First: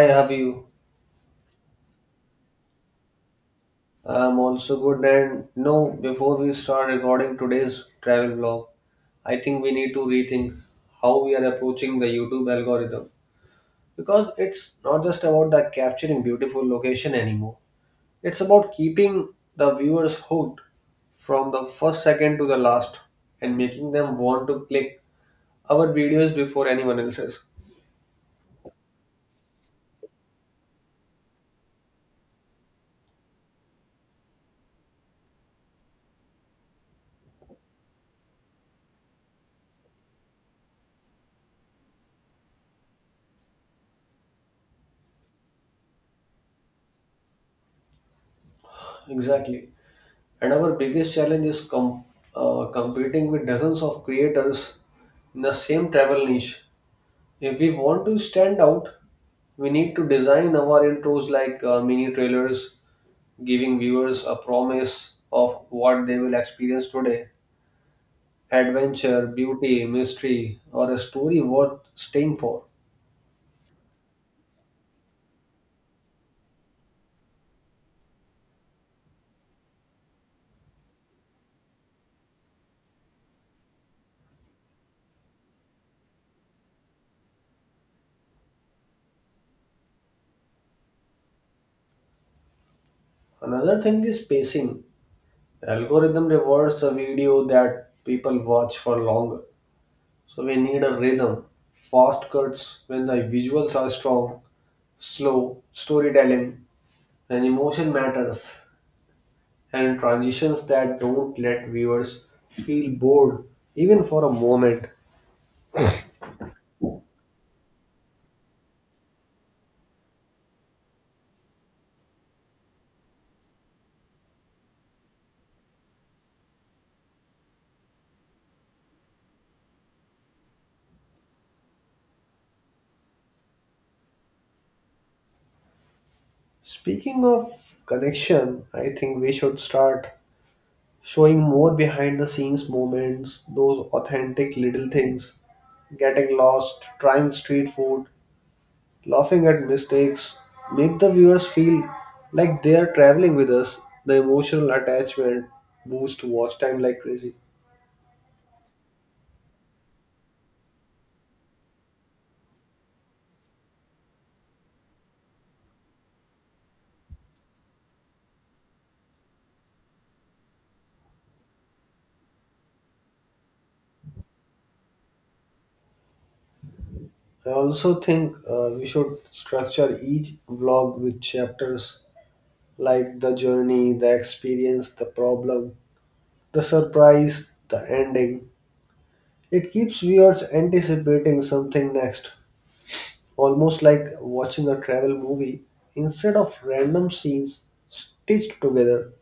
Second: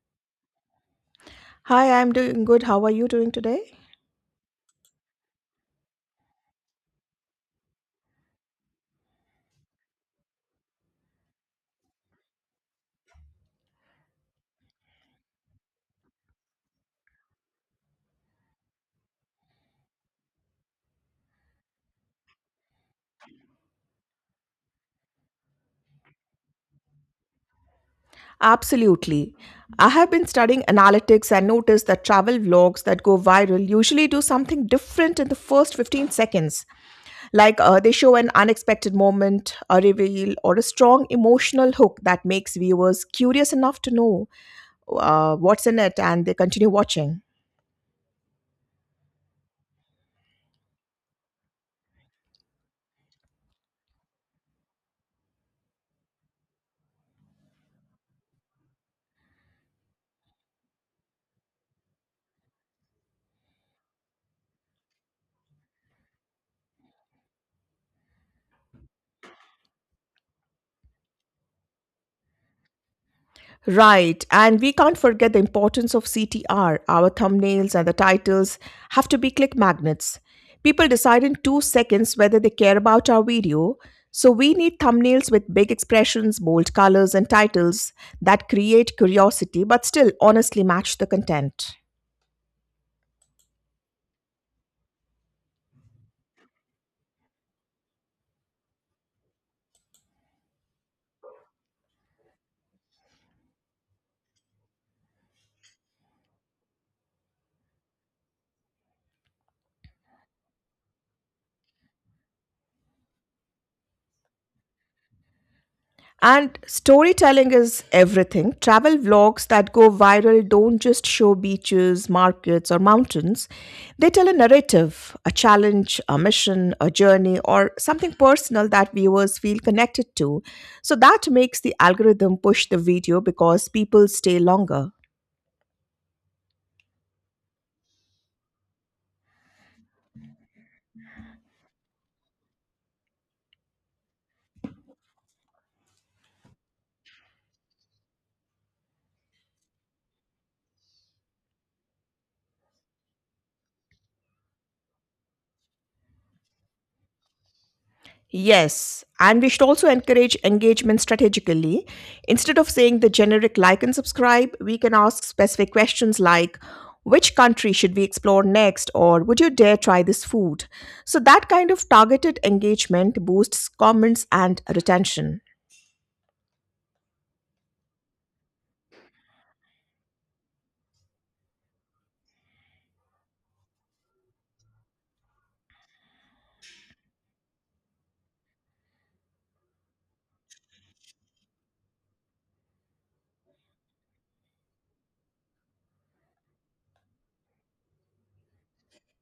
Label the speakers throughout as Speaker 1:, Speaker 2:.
Speaker 1: Hi, how are you?
Speaker 2: Hi, I'm doing good. How are you doing today?
Speaker 1: I'm also good. And no, Before we start recording today's travel vlog, I think we need to rethink how we are approaching the YouTube algorithm because it's not just about the capturing beautiful location anymore. It's about keeping the viewers hooked from the first second to the last and making them want to click our videos before anyone else's.
Speaker 2: Absolutely. I have been studying analytics and noticed that travel vlogs that go viral usually do something different in the first 15 seconds. They show an unexpected moment, a reveal, or a strong emotional hook that makes viewers curious enough to know what's in it and they continue watching.
Speaker 1: Exactly. And our biggest challenge is competing with dozens of creators in the same travel niche. If we want to stand out, we need to design our intros like mini trailers, giving viewers a promise of what they will experience today: adventure, beauty, mystery, or a story worth staying for.
Speaker 2: Right, and we can't forget the importance of CTR. Our thumbnails and the titles have to be click magnets. People decide in 2 seconds whether they care about our video, so we need thumbnails with big expressions, bold colors, and titles that create curiosity but still honestly match the content.
Speaker 1: Another thing is pacing. The algorithm rewards the video that people watch for longer. So we need a rhythm, fast cuts when the visuals are strong, slow storytelling when emotion matters, and transitions that don't let viewers feel bored even for a moment.
Speaker 2: And storytelling is everything. Travel vlogs that go viral don't just show beaches, markets, or mountains. They tell a narrative, a challenge, a mission, a journey, or something personal that viewers feel connected to. So that makes the algorithm push the video because people stay longer.
Speaker 1: Speaking of connection, I think we should start showing more behind the scenes moments. Those authentic little things, getting lost, trying street food, laughing at mistakes make the viewers feel like they are traveling with us. The emotional attachment boosts watch time like crazy.
Speaker 2: Yes, and we should also encourage engagement strategically. Instead of saying the generic like and subscribe, we can ask specific questions like which country should we explore next or would you dare try this food? So that kind of targeted engagement boosts comments and retention.
Speaker 1: I also think we should structure each vlog with chapters like the journey, the experience, the problem, the surprise, the ending. It keeps viewers anticipating something next, almost like watching a travel movie instead of random scenes stitched together.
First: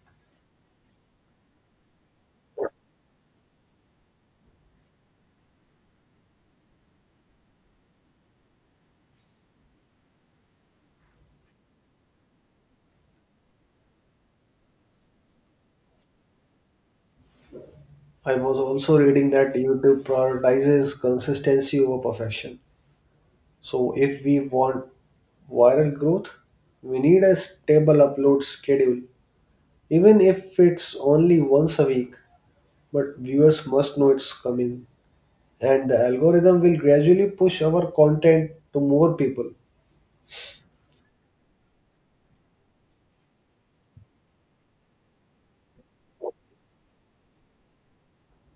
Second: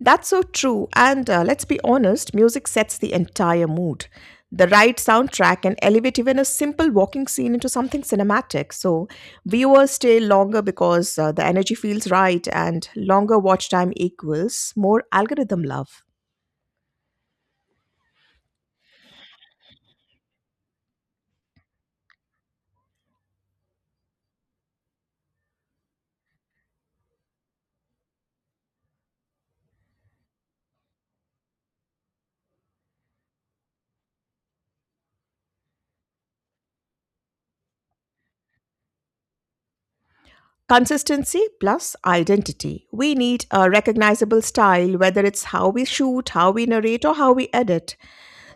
Speaker 2: That's so true. And let's be honest, music sets the entire mood. The right soundtrack can elevate even a simple walking scene into something cinematic. So, viewers stay longer because the energy feels right, and longer watch time equals more algorithm love.
Speaker 1: I was also reading that YouTube prioritizes consistency over perfection. So if we want viral growth, we need a stable upload schedule, even if it's only once a week. But viewers must know it's coming, and the algorithm will gradually push our content to more people.
Speaker 2: Consistency plus identity. We need a recognizable style, whether it's how we shoot, how we narrate, or how we edit.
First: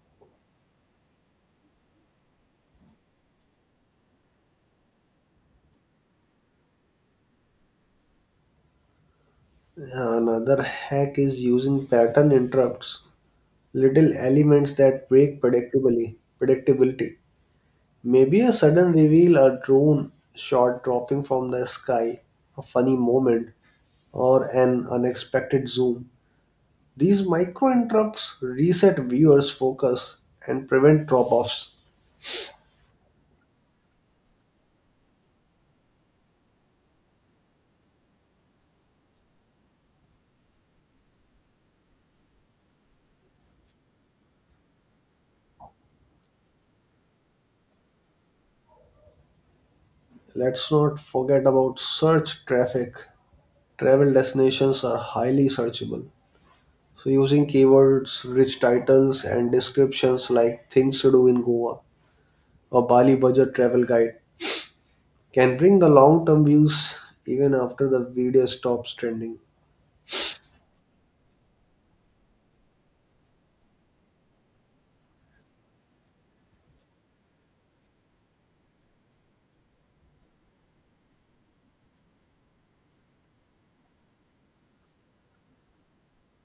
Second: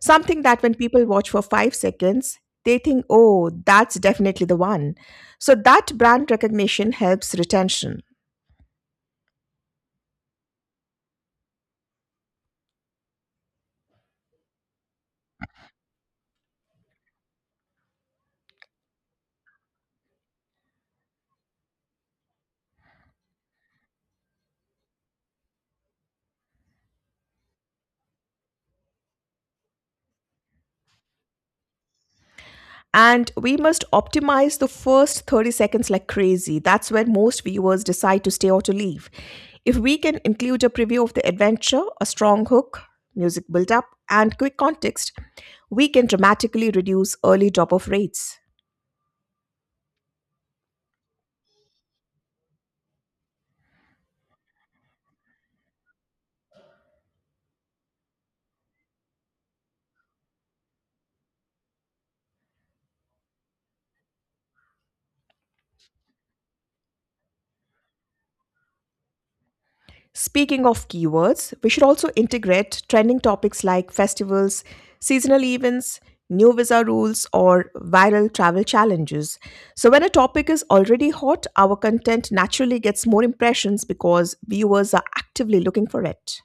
Speaker 2: Something that when people watch for 5 seconds, they think, oh, that's definitely the one. So that brand recognition helps retention.
Speaker 1: Another hack is using pattern interrupts, little elements that break predictably predictability. Maybe a sudden reveal, a drone shot dropping from the sky, a funny moment, or an unexpected zoom. These micro interrupts reset viewers' focus and prevent drop offs.
Speaker 2: And we must optimize the first 30 seconds like crazy. That's when most viewers decide to stay or to leave. If we can include a preview of the adventure, a strong hook, music build up, and quick context, we can dramatically reduce early drop off rates.
Speaker 1: Let's not forget about search traffic. Travel destinations are highly searchable. So, using keywords, rich titles, and descriptions like things to do in Goa or Bali budget travel guide can bring the long term views even after the video stops trending.
Speaker 2: Speaking of keywords, we should also integrate trending topics like festivals, seasonal events, new visa rules, or viral travel challenges. So, when a topic is already hot, our content naturally gets more impressions because viewers are actively looking for it.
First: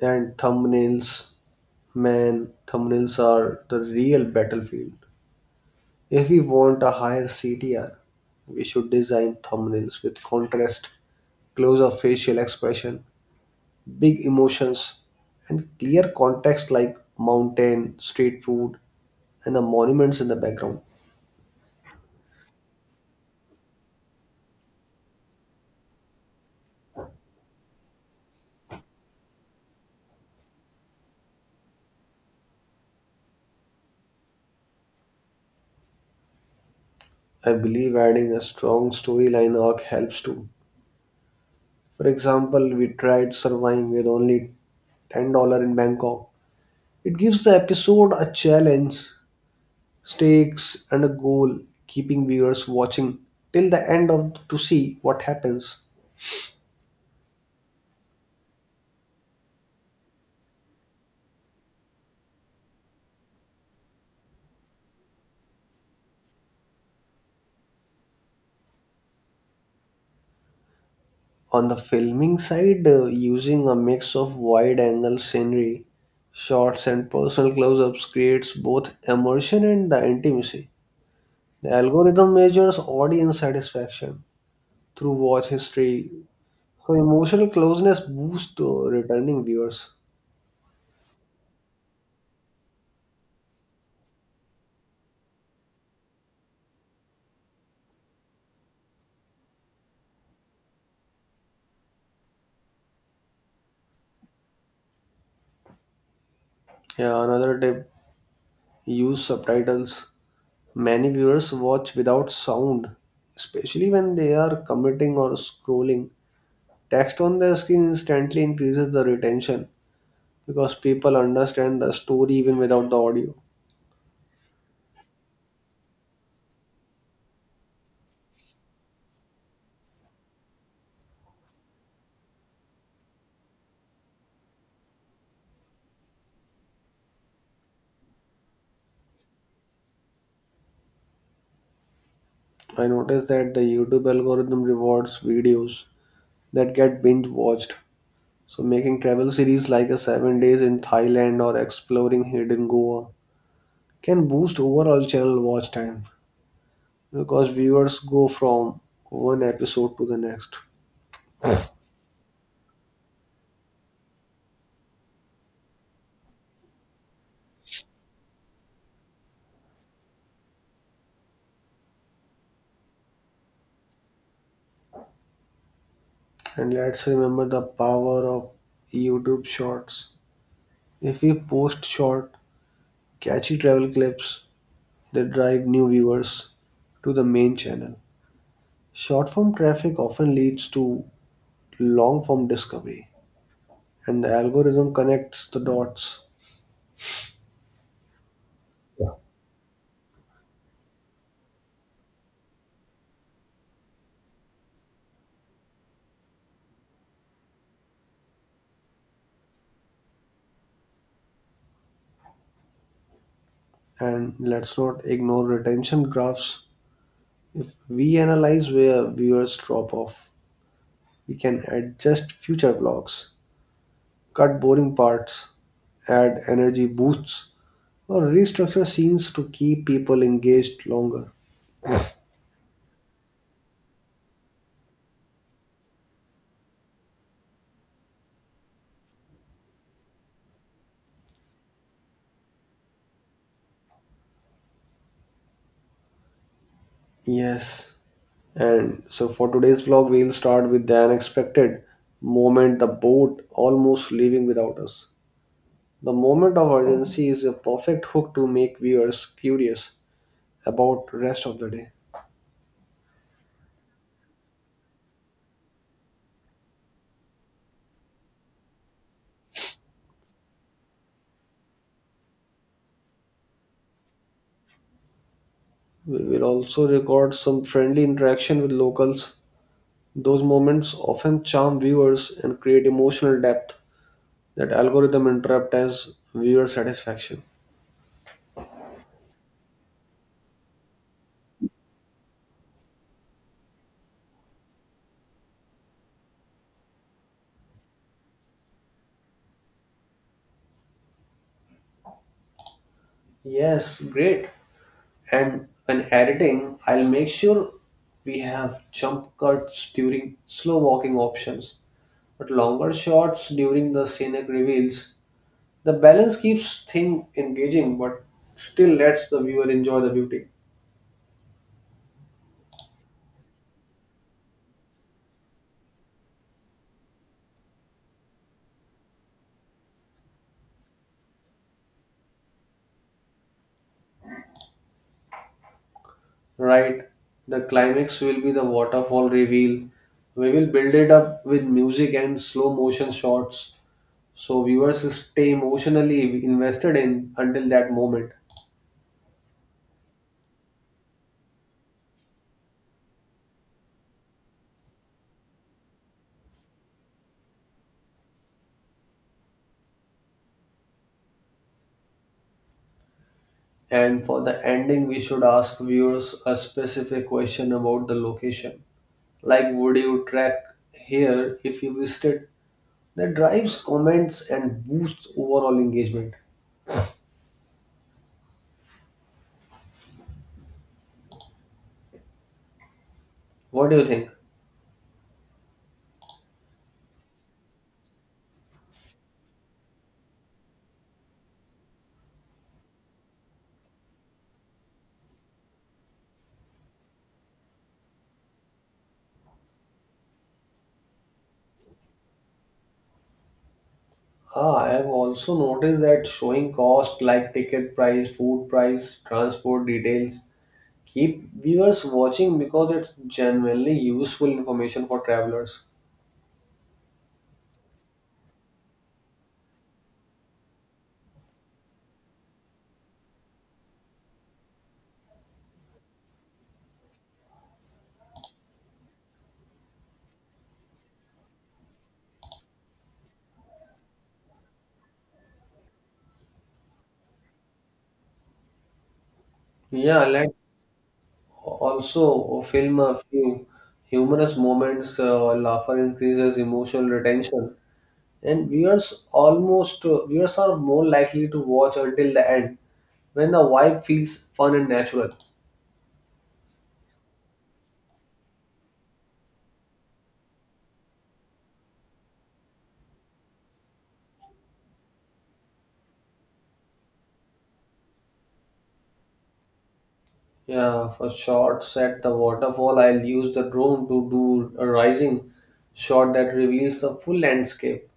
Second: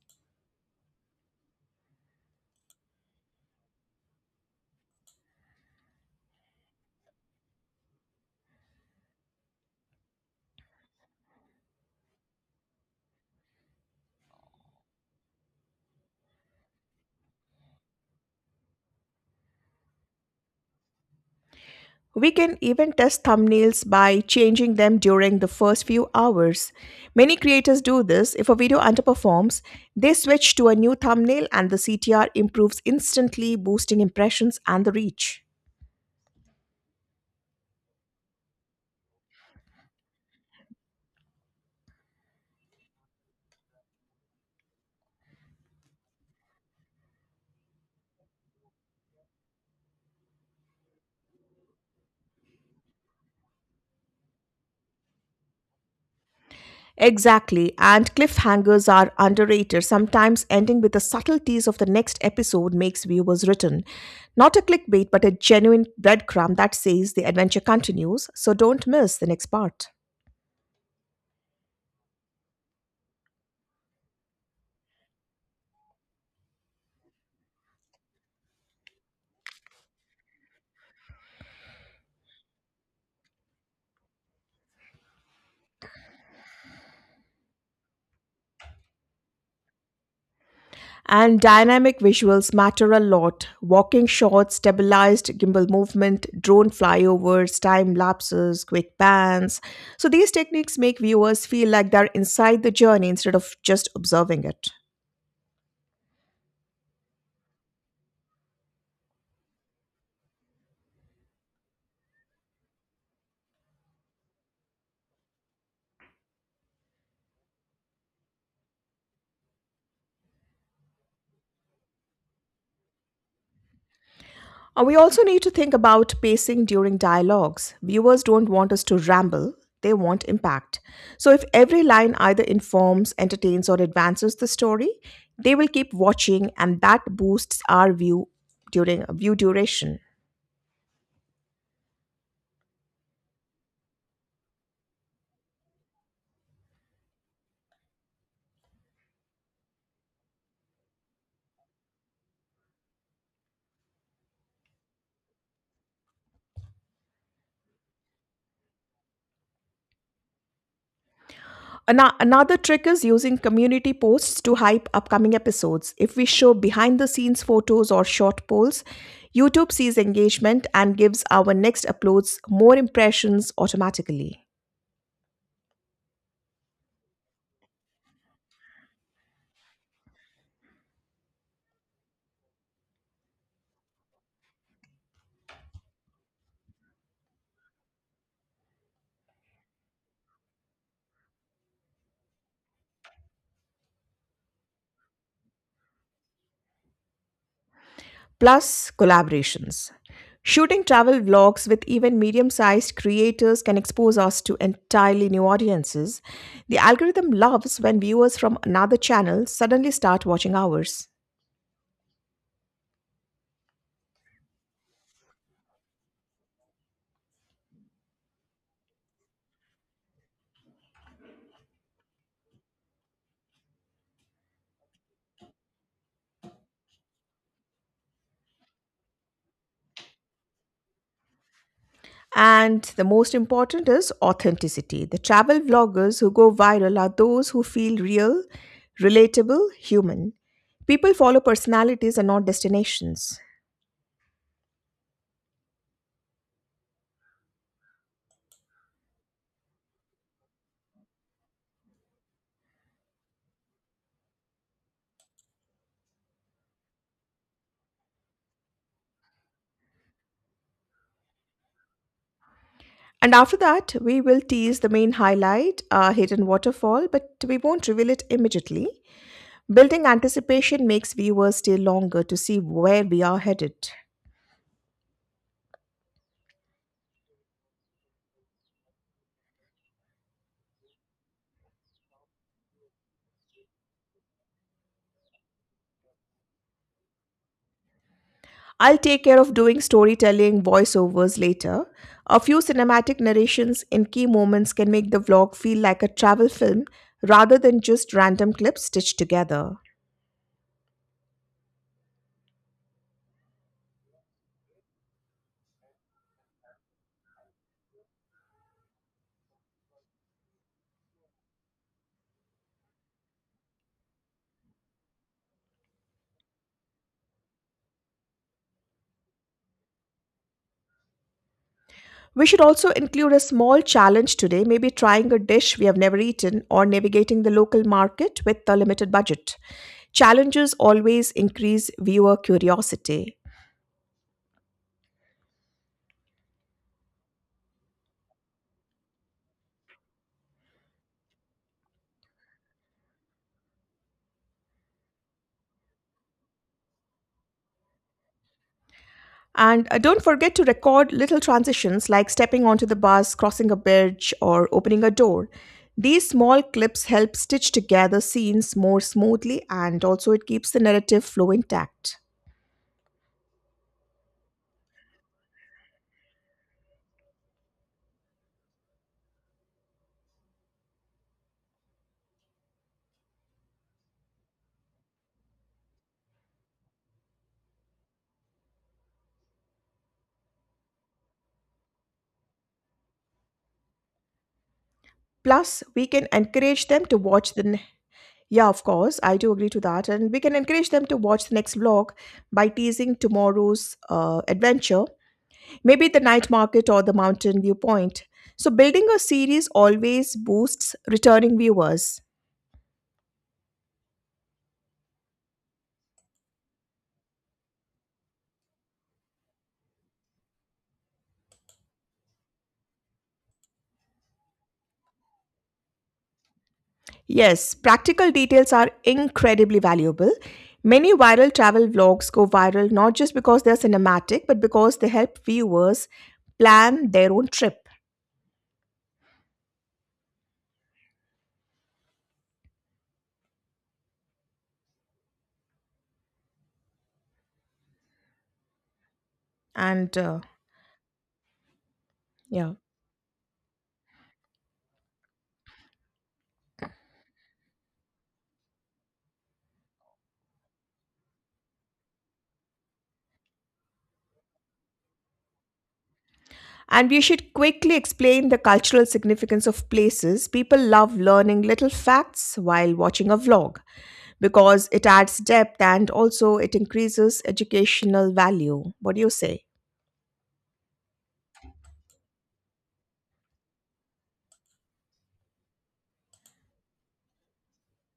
Speaker 1: And thumbnails, man, thumbnails are the real battlefield. If we want a higher CTR, we should design thumbnails with contrast, close up facial expression, big emotions, and clear context like mountain, street food, and the monuments in the background.
Speaker 2: We can even test thumbnails by changing them during the first few hours. Many creators do this. If a video underperforms, they switch to a new thumbnail and the CTR improves instantly, boosting impressions and the reach.
Speaker 1: I believe adding a strong storyline arc helps too. For example, we tried surviving with only $10 in Bangkok. It gives the episode a challenge, stakes, and a goal, keeping viewers watching till the end of to see what happens.
Speaker 2: Exactly, and cliffhangers are underrated, sometimes ending with the subtleties of the next episode makes viewers return. Not a clickbait, but a genuine breadcrumb that says the adventure continues, so don't miss the next part.
Speaker 1: On the filming side, using a mix of wide-angle scenery, shots, and personal close-ups creates both immersion and the intimacy. The algorithm measures audience satisfaction through watch history, so emotional closeness boosts returning viewers.
Speaker 2: And dynamic visuals matter a lot. Walking shots, stabilized gimbal movement, drone flyovers, time lapses, quick pans. So these techniques make viewers feel like they're inside the journey instead of just observing it.
Speaker 1: Yeah, another tip: use subtitles. Many viewers watch without sound, especially when they are commuting or scrolling. Text on their screen instantly increases the retention because people understand the story even without the audio.
Speaker 2: We also need to think about pacing during dialogues. Viewers don't want us to ramble, they want impact. So, if every line either informs, entertains, or advances the story, they will keep watching, and that boosts our view during view duration.
Speaker 1: I noticed that the YouTube algorithm rewards videos that get binge watched. So, making travel series like a 7 days in Thailand or exploring hidden Goa can boost overall channel watch time because viewers go from one episode to the next.
Speaker 2: Another trick is using community posts to hype upcoming episodes. If we show behind the scenes photos or short polls, YouTube sees engagement and gives our next uploads more impressions automatically.
Speaker 1: And let's remember the power of YouTube Shorts. If we post short, catchy travel clips that drive new viewers to the main channel, short form traffic often leads to long form discovery, and the algorithm connects the dots.
Speaker 2: Plus, collaborations. Shooting travel vlogs with even medium sized creators can expose us to entirely new audiences. The algorithm loves when viewers from another channel suddenly start watching ours.
Speaker 1: And let's not ignore retention graphs. If we analyze where viewers drop off, we can adjust future vlogs, cut boring parts, add energy boosts, or restructure scenes to keep people engaged longer.
Speaker 2: And the most important is authenticity. The travel vloggers who go viral are those who feel real, relatable, human. People follow personalities and not destinations.
Speaker 1: Yes. And so for today's vlog, we'll start with the unexpected moment, the boat almost leaving without us. The moment of urgency is a perfect hook to make viewers curious about rest of the day.
Speaker 2: And after that, we will tease the main highlight, a hidden waterfall, but we won't reveal it immediately. Building anticipation makes viewers stay longer to see where we are headed.
Speaker 1: We will also record some friendly interaction with locals. Those moments often charm viewers and create emotional depth that algorithm interrupt as viewer satisfaction.
Speaker 2: I'll take care of doing storytelling voiceovers later. A few cinematic narrations in key moments can make the vlog feel like a travel film rather than just random clips stitched together.
Speaker 1: Yes, great. And when editing, I'll make sure we have jump cuts during slow walking options, but longer shots during the scenic reveals. The balance keeps thing engaging but still lets the viewer enjoy the beauty.
Speaker 2: We should also include a small challenge today, maybe trying a dish we have never eaten or navigating the local market with a limited budget. Challenges always increase viewer curiosity.
Speaker 1: Right? The climax will be the waterfall reveal. We will build it up with music and slow motion shots so viewers stay emotionally invested in until that moment.
Speaker 2: And don't forget to record little transitions like stepping onto the bus, crossing a bridge, or opening a door. These small clips help stitch together scenes more smoothly and also it keeps the narrative flow intact.
Speaker 1: And for the ending, we should ask viewers a specific question about the location. Like, would you track here if you visited? That drives comments and boosts overall engagement. What do you think?
Speaker 2: Plus, we can encourage them to watch the. Of course, I do agree to that. And we can encourage them to watch the next vlog by teasing tomorrow's adventure, maybe the night market or the mountain viewpoint. So, building a series always boosts returning viewers.
Speaker 1: Ah, I have also noticed that showing cost like ticket price, food price, transport details keep viewers watching because it's genuinely useful information for travelers.
Speaker 2: Yes, practical details are incredibly valuable. Many viral travel vlogs go viral not just because they're cinematic, but because they help viewers plan their own trip. And
Speaker 1: Yeah, let Also,
Speaker 2: yeah,
Speaker 1: film a few humorous moments. Laughter increases emotional retention, and viewers are more likely to watch until the end when the vibe feels fun and natural.
Speaker 2: we should quickly explain the cultural significance of places. People love learning little facts while watching a vlog because it adds depth and also it increases educational value. What do you say?
Speaker 1: Yeah, for shots at the waterfall, I'll use the drone to do a rising shot that reveals the full landscape.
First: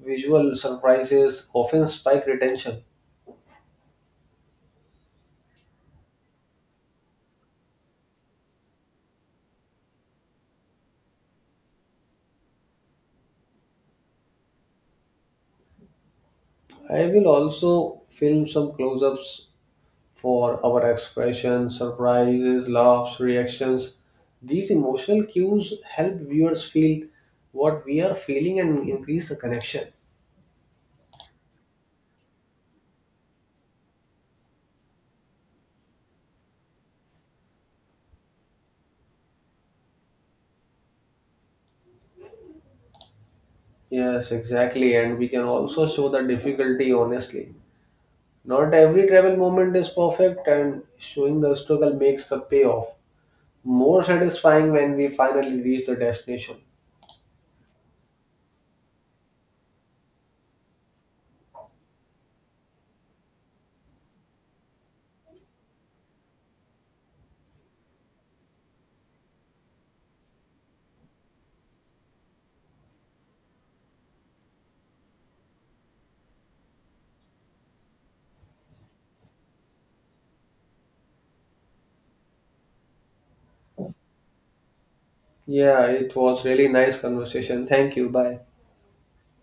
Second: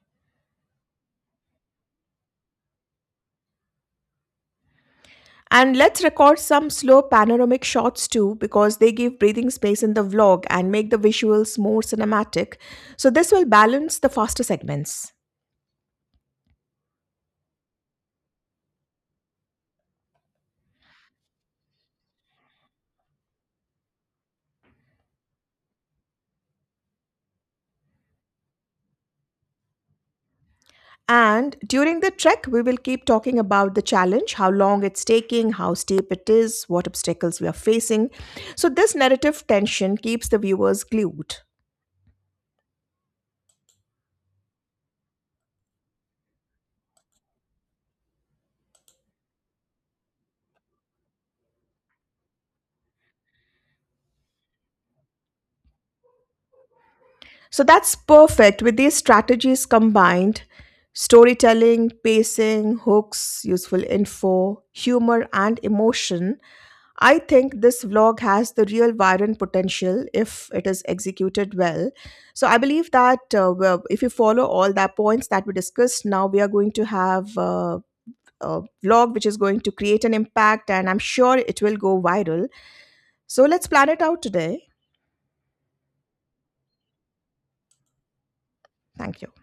Speaker 1: Visual surprises often spike retention.
Speaker 2: And let's record some slow panoramic shots too, because they give breathing space in the vlog and make the visuals more cinematic. So, this will balance the faster segments.
Speaker 1: I will also film some close ups for our expressions, surprises, laughs, reactions. These emotional cues help viewers feel what we are feeling and increase the connection.
Speaker 2: And during the trek, we will keep talking about the challenge, how long it's taking, how steep it is, what obstacles we are facing. So, this narrative tension keeps the viewers glued.
Speaker 1: Yes, exactly. And we can also show the difficulty honestly. Not every travel moment is perfect, and showing the struggle makes the payoff more satisfying when we finally reach the destination.
Speaker 2: So, that's perfect with these strategies combined storytelling, pacing, hooks, useful info, humor, and emotion I think this vlog has the real viral potential if it is executed well. So I believe that well, if you follow all the points that we discussed, now we are going to have a vlog which is going to create an impact, and I'm sure it will go viral. So let's plan it out today.
Speaker 1: Yeah, it was really nice conversation. Thank you. Bye.
Speaker 2: Thank you.